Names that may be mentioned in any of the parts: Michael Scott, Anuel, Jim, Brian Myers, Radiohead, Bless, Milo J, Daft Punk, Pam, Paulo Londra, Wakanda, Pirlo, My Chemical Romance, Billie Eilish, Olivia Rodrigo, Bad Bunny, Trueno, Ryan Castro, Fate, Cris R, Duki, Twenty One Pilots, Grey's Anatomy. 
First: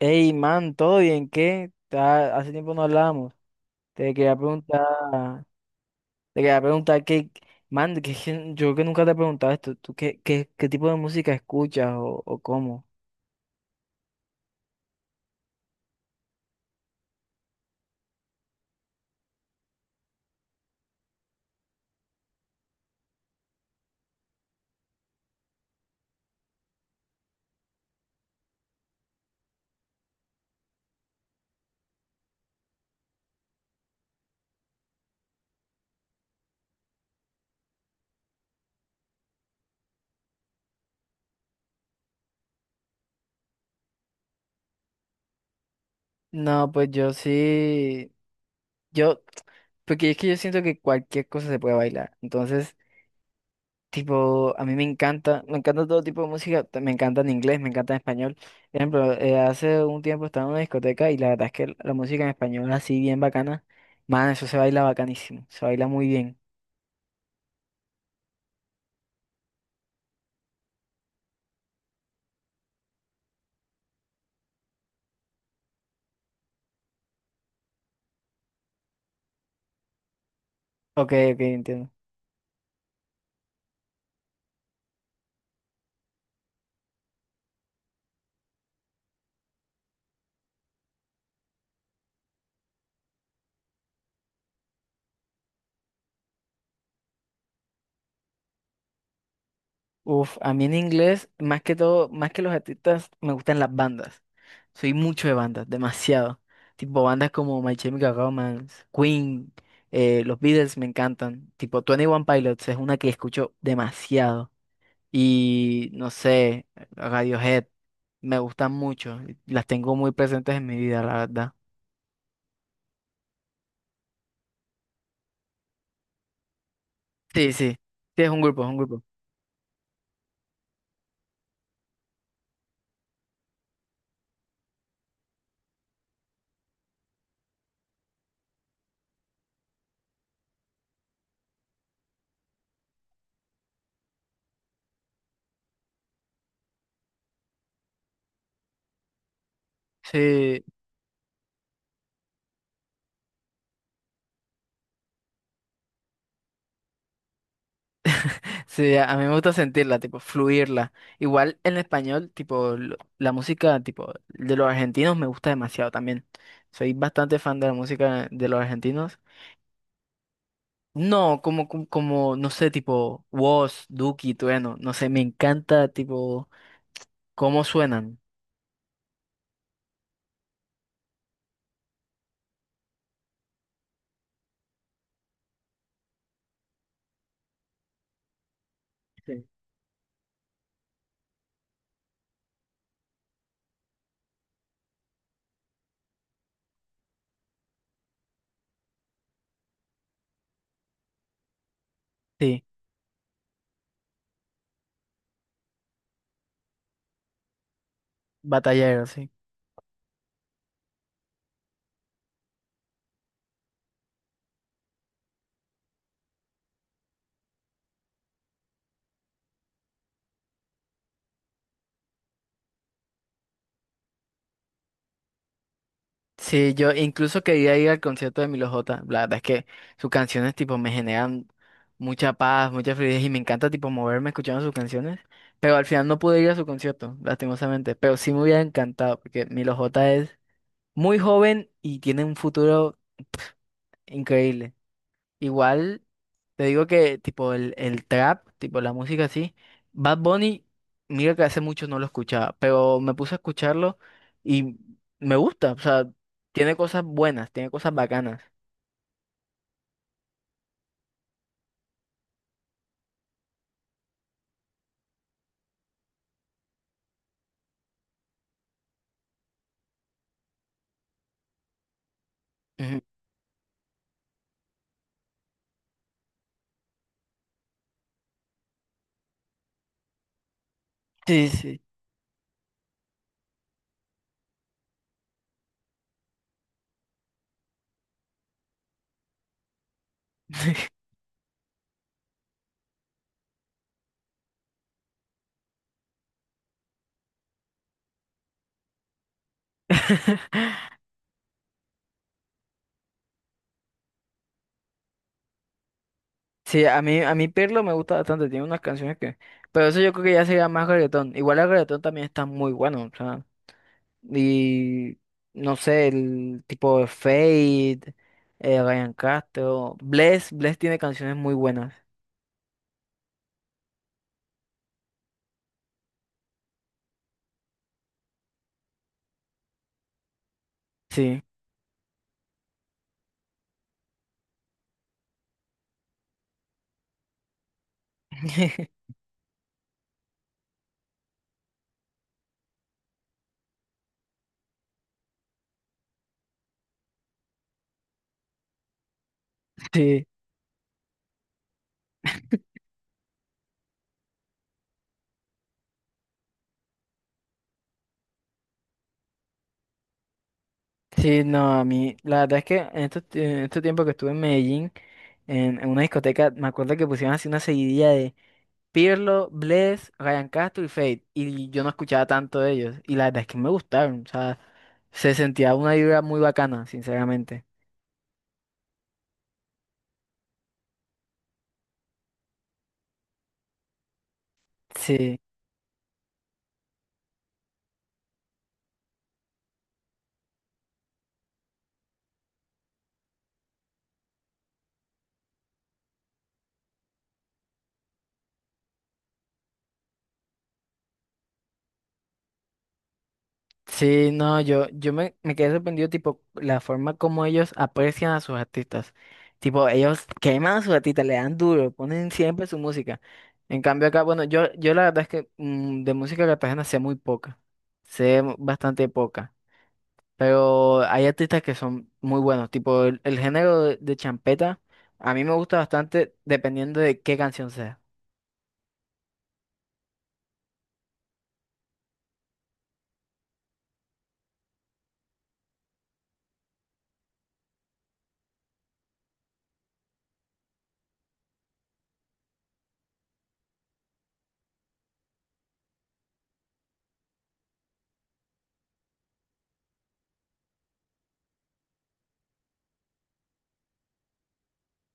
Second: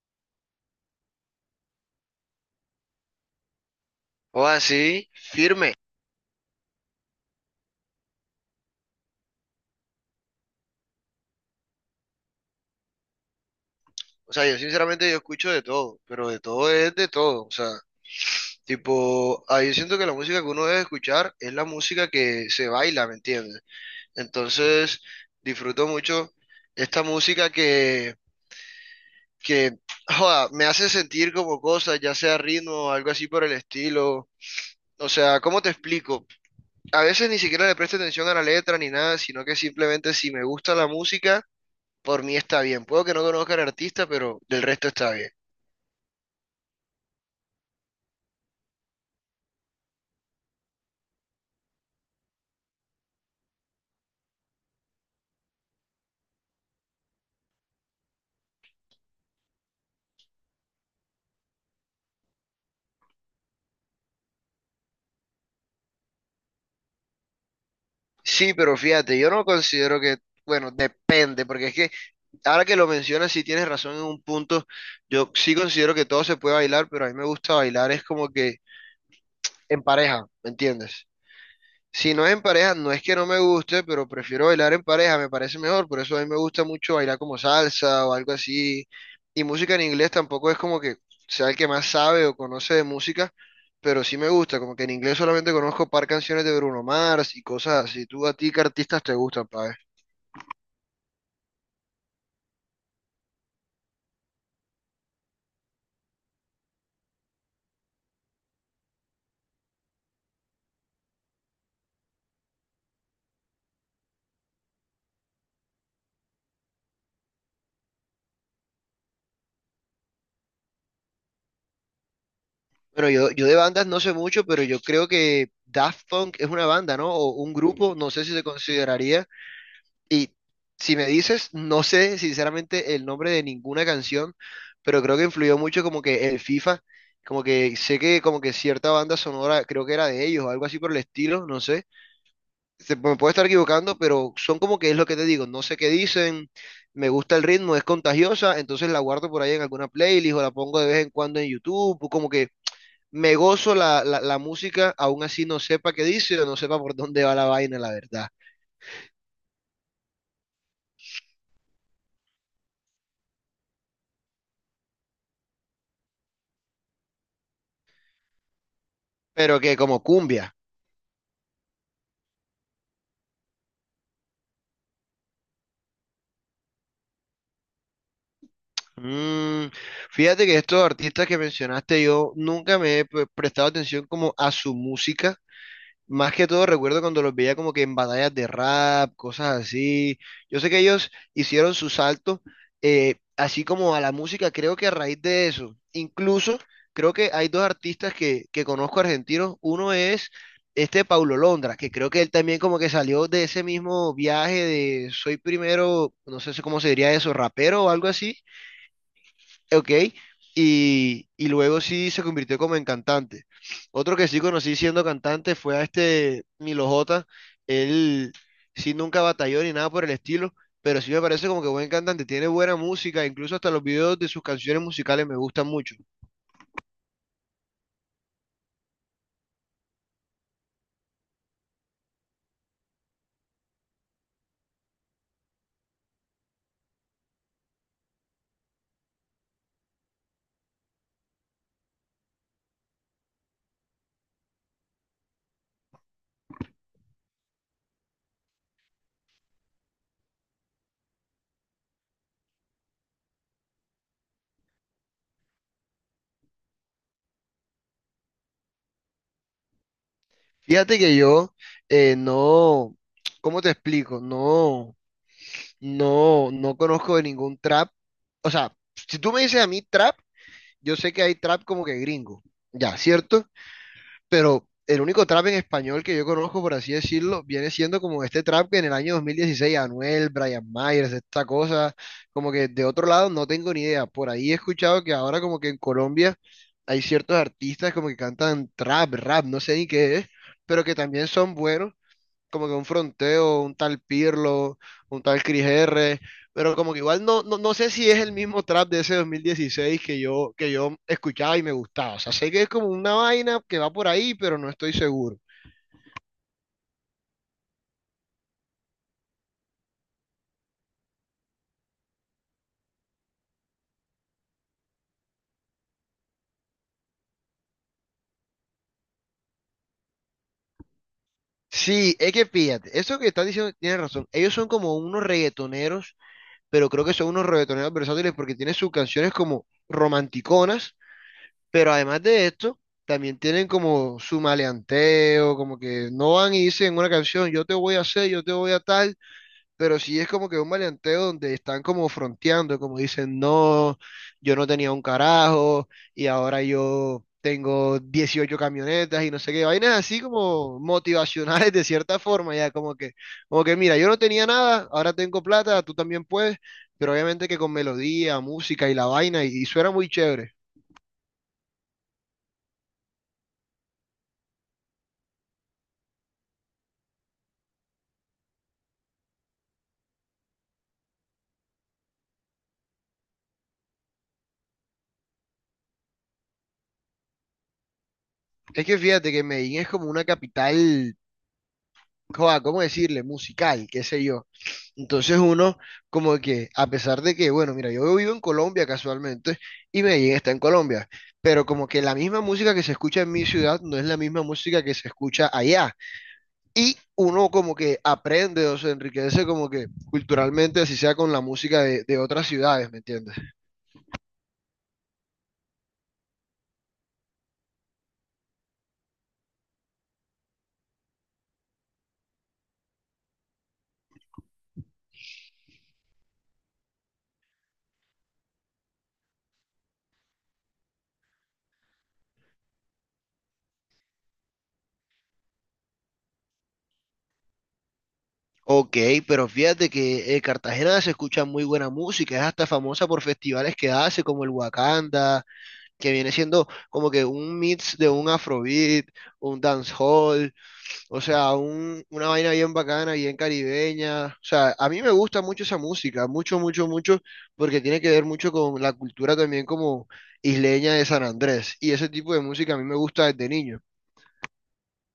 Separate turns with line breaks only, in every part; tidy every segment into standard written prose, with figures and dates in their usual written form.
Ey, man, ¿todo bien? ¿Qué? Hace tiempo no hablábamos. Te quería
O así,
preguntar,
firme.
te quería preguntar, man, es que yo que nunca te he preguntado esto, ¿tú qué tipo de música escuchas o cómo?
O sea, yo sinceramente yo escucho de todo, pero de todo es de todo. O sea, tipo, ahí yo siento que la música que uno debe escuchar es la música que se baila, ¿me entiendes? Entonces, disfruto mucho esta música que, joda, me hace sentir como cosas, ya sea ritmo o algo así por el estilo. O sea, ¿cómo te explico? A veces ni siquiera le presto atención a la letra ni nada, sino que simplemente si me gusta la música, por mí está bien. Puedo que no conozca al artista, pero del resto está bien.
No, pues yo sí, yo, porque es que yo siento que cualquier cosa se puede bailar. Entonces, tipo, a mí me encanta todo tipo de música, me encanta en inglés, me encanta en español. Por ejemplo, hace un tiempo estaba en una discoteca y la verdad es que la música en español así bien bacana, man, eso se baila bacanísimo, se baila muy bien.
Sí, pero fíjate, yo no considero que, bueno, depende, porque es que ahora que lo mencionas, sí tienes razón en un punto, yo sí considero que todo se puede bailar, pero a mí me gusta bailar es como que en pareja, ¿me entiendes?
Ok, ok, entiendo.
Si no es en pareja, no es que no me guste, pero prefiero bailar en pareja, me parece mejor, por eso a mí me gusta mucho bailar como salsa o algo así, y música en inglés tampoco es como que sea el que más sabe o conoce de música, pero sí me gusta, como que en inglés solamente conozco par canciones de Bruno Mars y cosas así, ¿tú a ti qué artistas te gustan, pa'?
Uf, a mí en inglés, más que todo, más que los artistas, me gustan las bandas. Soy mucho de bandas, demasiado. Tipo bandas como My Chemical Romance, Queen, los Beatles me encantan. Tipo, Twenty One Pilots es una que escucho demasiado. Y no sé, Radiohead, me gustan mucho, las tengo muy presentes en mi vida, la verdad.
Bueno, yo de bandas no sé mucho, pero yo creo que Daft Punk es una banda, ¿no? O
Sí,
un
sí, sí,
grupo, no sé
es
si
un
se
grupo, es un grupo.
consideraría. Y si me dices, no sé sinceramente el nombre de ninguna canción, pero creo que influyó mucho como que el FIFA, como que sé que como que cierta banda sonora creo que era de ellos o algo así por el estilo, no sé. Me puedo estar equivocando, pero son como que es lo que te digo, no sé qué dicen, me gusta el ritmo, es contagiosa, entonces la guardo por ahí en alguna playlist o la
Sí,
pongo de vez en cuando en YouTube, o como que me gozo la música, aún así no sepa qué dice o no sepa por dónde va la vaina, la verdad.
sí, a mí me gusta sentirla, tipo, fluirla. Igual en español, tipo, la música, tipo, de los argentinos me gusta demasiado también. Soy bastante fan de la música de los argentinos.
Pero que como cumbia.
No, como, no sé, tipo, woz Duki, Trueno, no sé, me encanta, tipo, cómo suenan.
Mm, fíjate que estos artistas que mencionaste, yo nunca me he prestado atención como a su música. Más que todo recuerdo cuando los veía como que en batallas de rap,
Sí.
cosas así. Yo sé que ellos hicieron su salto, así como a la música, creo que a raíz de eso. Incluso creo que hay dos artistas que conozco argentinos. Uno es este Paulo Londra, que creo que él también
Sí,
como que salió de ese mismo viaje de soy primero, no sé cómo se diría eso, rapero o algo así.
batalleros, sí.
Ok, y luego sí se convirtió como en cantante. Otro que sí conocí siendo cantante fue a este Milo J. Él sí nunca batalló ni nada por el estilo, pero sí me parece como que buen cantante, tiene buena música, incluso hasta los videos de sus canciones musicales me gustan mucho.
Sí, yo incluso quería ir al concierto de Milo J. La verdad es que sus canciones tipo me generan mucha paz, mucha fluidez y me encanta tipo moverme escuchando sus canciones. Pero al final no pude ir a su concierto, lastimosamente. Pero sí me hubiera encantado porque Milo J es muy joven y tiene un futuro increíble. Igual. Te digo que, tipo, el trap, tipo, la música así. Bad Bunny, mira que hace mucho no lo escuchaba, pero me puse a escucharlo y me gusta. O sea, tiene cosas buenas, tiene cosas bacanas.
Fíjate que yo no, ¿cómo te explico? No, no conozco de ningún trap. O sea, si tú me dices a mí trap, yo sé que hay trap como que gringo, ya,
Ujú.
¿cierto? Pero el único trap en español que yo conozco, por así decirlo, viene siendo como este trap que en el año 2016 Anuel, Brian Myers, esta
Sí, sí.
cosa, como que de otro lado no tengo ni idea. Por ahí he escuchado que ahora como que en Colombia hay ciertos artistas como que cantan trap, rap, no sé ni qué es, pero que también son buenos como que un fronteo, un tal Pirlo, un tal Cris R, pero como que igual no, no sé si es el mismo trap de ese 2016 que yo escuchaba y me gustaba. O sea, sé que es como una vaina que va por ahí, pero no estoy seguro.
Sí, a mí Pirlo me gusta bastante, tiene unas canciones que… Pero eso yo creo que ya sería más reggaetón. Igual el reggaetón también está muy bueno, o sea… Y… No sé, el tipo de Fade, Ryan Castro… Bless, Bless tiene canciones muy buenas,
Sí, es que fíjate, eso que estás diciendo tienes razón. Ellos son como unos reggaetoneros, pero creo que son unos reggaetoneros versátiles porque tienen sus canciones como romanticonas,
sí.
pero además de esto, también tienen como su maleanteo, como que no van y dicen una canción, yo te voy a hacer, yo te voy a tal, pero sí es como que un maleanteo donde están como fronteando, como dicen, no, yo no tenía un carajo y ahora yo tengo 18 camionetas y no sé qué, vainas así
Sí,
como motivacionales de cierta forma, ya como que mira, yo no tenía nada, ahora tengo plata, tú también puedes, pero obviamente que con melodía, música y la vaina y suena muy chévere.
sí, no, a mí, la verdad es que en este tiempo que estuve en Medellín, en una discoteca, me acuerdo que pusieron así una seguidilla de Pirlo, Bless, Ryan Castro y Fate, y yo no escuchaba tanto de ellos, y la verdad es que me gustaron, o sea, se sentía una vibra muy bacana, sinceramente.
Es que fíjate que Medellín es como una capital, joa, ¿cómo decirle? Musical, qué sé yo. Entonces
Sí.
uno como que, a pesar de que, bueno, mira, yo vivo en Colombia casualmente y Medellín está en Colombia, pero como que la misma música que se escucha en mi ciudad no es la misma música que se escucha allá. Y uno como que aprende o se enriquece como que culturalmente, así sea con la música de otras ciudades, ¿me entiendes?
Sí, no, me quedé sorprendido, tipo, la forma como ellos aprecian a sus artistas. Tipo, ellos queman a sus artistas, le dan duro, ponen siempre su música. En cambio acá, bueno, yo la verdad es que de música cartagena sé muy poca, bastante poca, pero hay artistas que son muy buenos, tipo, el género de champeta, a mí me gusta bastante dependiendo de qué canción sea.
Ok, pero fíjate que Cartagena se escucha muy buena música, es hasta famosa por festivales que hace, como el Wakanda, que viene siendo como que un mix de un afrobeat, un dancehall. O sea, una vaina bien bacana, bien caribeña. O sea, a mí me gusta mucho esa música, mucho, mucho, mucho, porque tiene que ver mucho con la cultura también como isleña de San Andrés. Y ese tipo de música a mí me gusta desde niño.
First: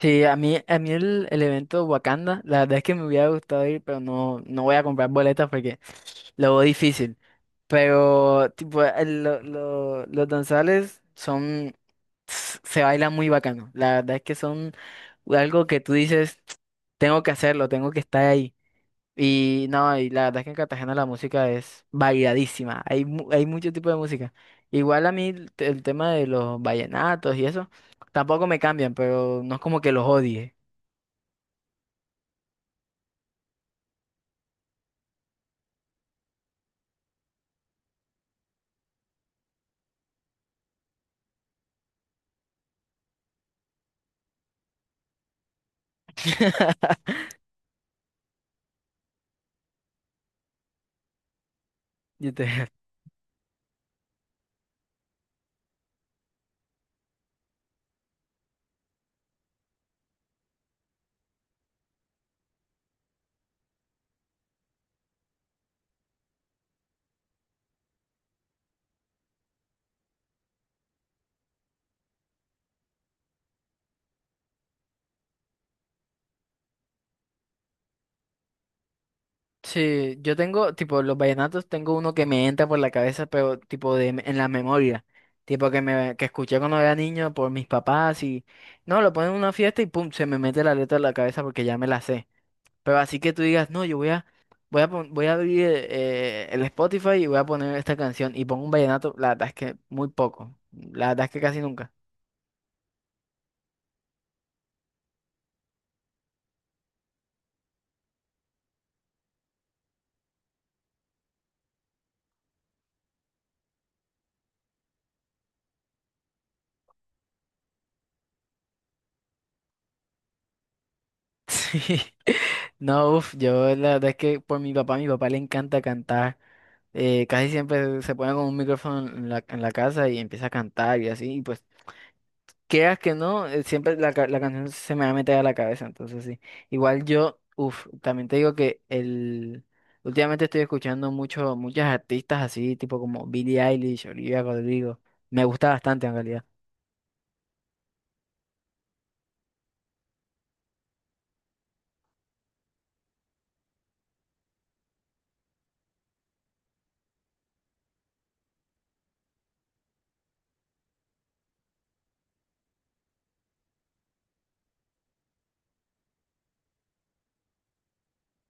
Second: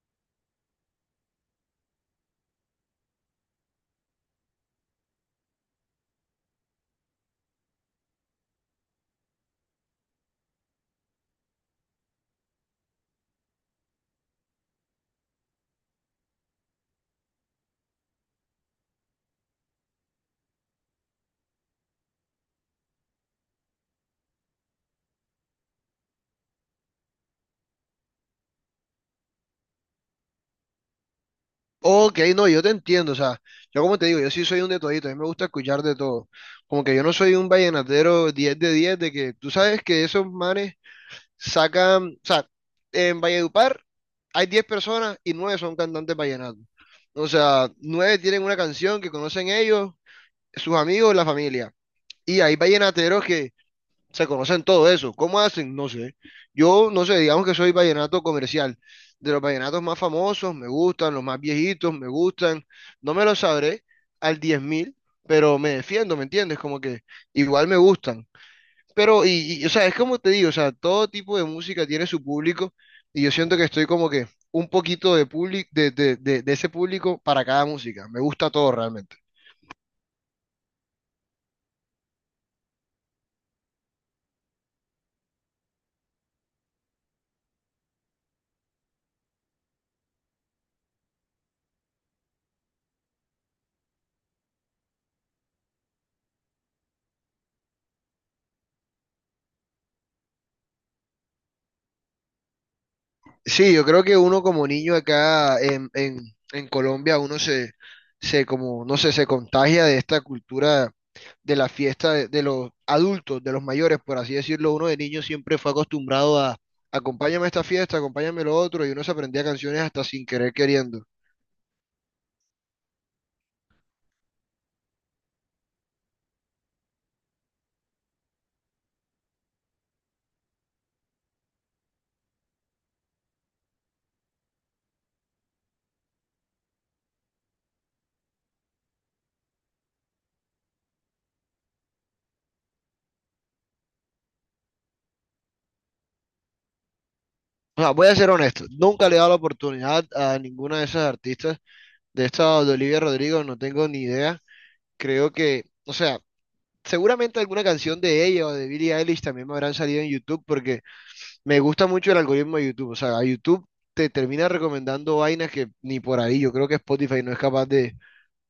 Sí, a mí el evento Wakanda, la verdad es que me hubiera gustado ir, pero no, no voy a comprar boletas porque lo veo difícil. Pero, tipo, los danzales son. Se bailan muy bacano. La verdad es que son algo que tú dices, tengo que hacerlo, tengo que estar ahí. Y no, y la verdad es que en Cartagena la música es variadísima. Hay mucho tipo de música. Igual a mí el tema de los vallenatos y eso, tampoco me cambian, pero no es como que los odie.
Ok, no, yo te entiendo, o sea, yo como te digo, yo sí soy un de todito, a mí me gusta escuchar de todo. Como que yo no soy un vallenatero 10 de que tú sabes que esos manes sacan, o sea, en Valledupar hay 10 personas y 9 son cantantes vallenatos. O sea, 9 tienen una canción que conocen ellos, sus amigos, la familia.
Yo
Y hay
te…
vallenateros que se conocen todo eso. ¿Cómo hacen? No sé. Yo, no sé, digamos que soy vallenato comercial. De los vallenatos más famosos, me gustan, los más viejitos, me gustan. No me los sabré al 10.000 pero me defiendo, ¿me entiendes? Como que igual me gustan. Pero, o sea, es como te digo, o sea, todo tipo de música tiene su público y yo siento que estoy como que un poquito de, público de ese público para cada música. Me gusta todo realmente.
Sí, yo tengo, tipo, los vallenatos, tengo uno que me entra por la cabeza, pero tipo de, en la memoria, tipo que escuché cuando era niño por mis papás y no, lo ponen en una fiesta y pum, se me mete la letra en la cabeza porque ya me la sé. Pero así que tú digas, no, yo voy a, voy a, pon- voy a abrir, el Spotify y voy a poner esta canción y pongo un vallenato, la verdad es que muy poco, la verdad es que casi nunca.
Sí, yo creo que uno como niño acá en Colombia, uno se como, no sé, se contagia de esta cultura de la fiesta de los adultos, de los mayores, por así decirlo, uno de niño siempre fue acostumbrado a acompáñame a esta fiesta, acompáñame a lo otro, y uno se aprendía canciones hasta sin querer queriendo.
Sí. No, uff, yo la verdad es que por mi papá le encanta cantar. Casi siempre se pone con un micrófono en en la casa y empieza a cantar y así, y pues, quieras que no, siempre la canción se me va a meter a la cabeza, entonces sí. Igual yo, uff, también te digo que el… Últimamente estoy escuchando muchas artistas así, tipo como Billie Eilish, Olivia Rodrigo. Me gusta bastante en realidad.
O sea, voy a ser honesto, nunca le he dado la oportunidad a ninguna de esas artistas. De esta de Olivia Rodrigo no tengo ni idea. Creo que, o sea, seguramente alguna canción de ella o de Billie Eilish también me habrán salido en YouTube porque me gusta mucho el algoritmo de YouTube. O sea, a YouTube te termina recomendando vainas que ni por ahí. Yo creo que Spotify no es capaz de,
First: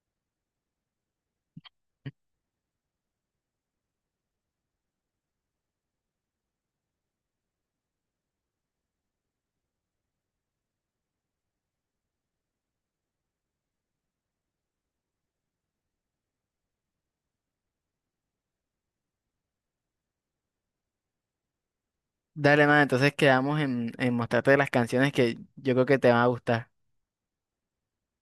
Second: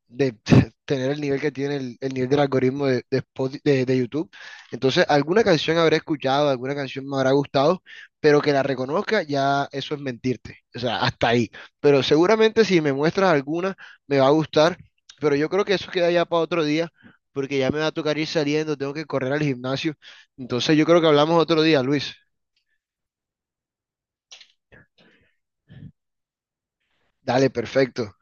de tener el nivel que tiene el nivel del algoritmo de YouTube. Entonces, alguna canción habré escuchado, alguna canción me habrá gustado, pero que la reconozca, ya eso es mentirte. O sea, hasta ahí. Pero seguramente si me muestras alguna, me va a gustar, pero yo creo que eso queda ya para otro día, porque ya me va a tocar ir saliendo, tengo que correr al gimnasio. Entonces, yo creo que hablamos otro día, Luis.
Dale, man, entonces quedamos en mostrarte las canciones que yo creo que te van a gustar.
Dale, perfecto.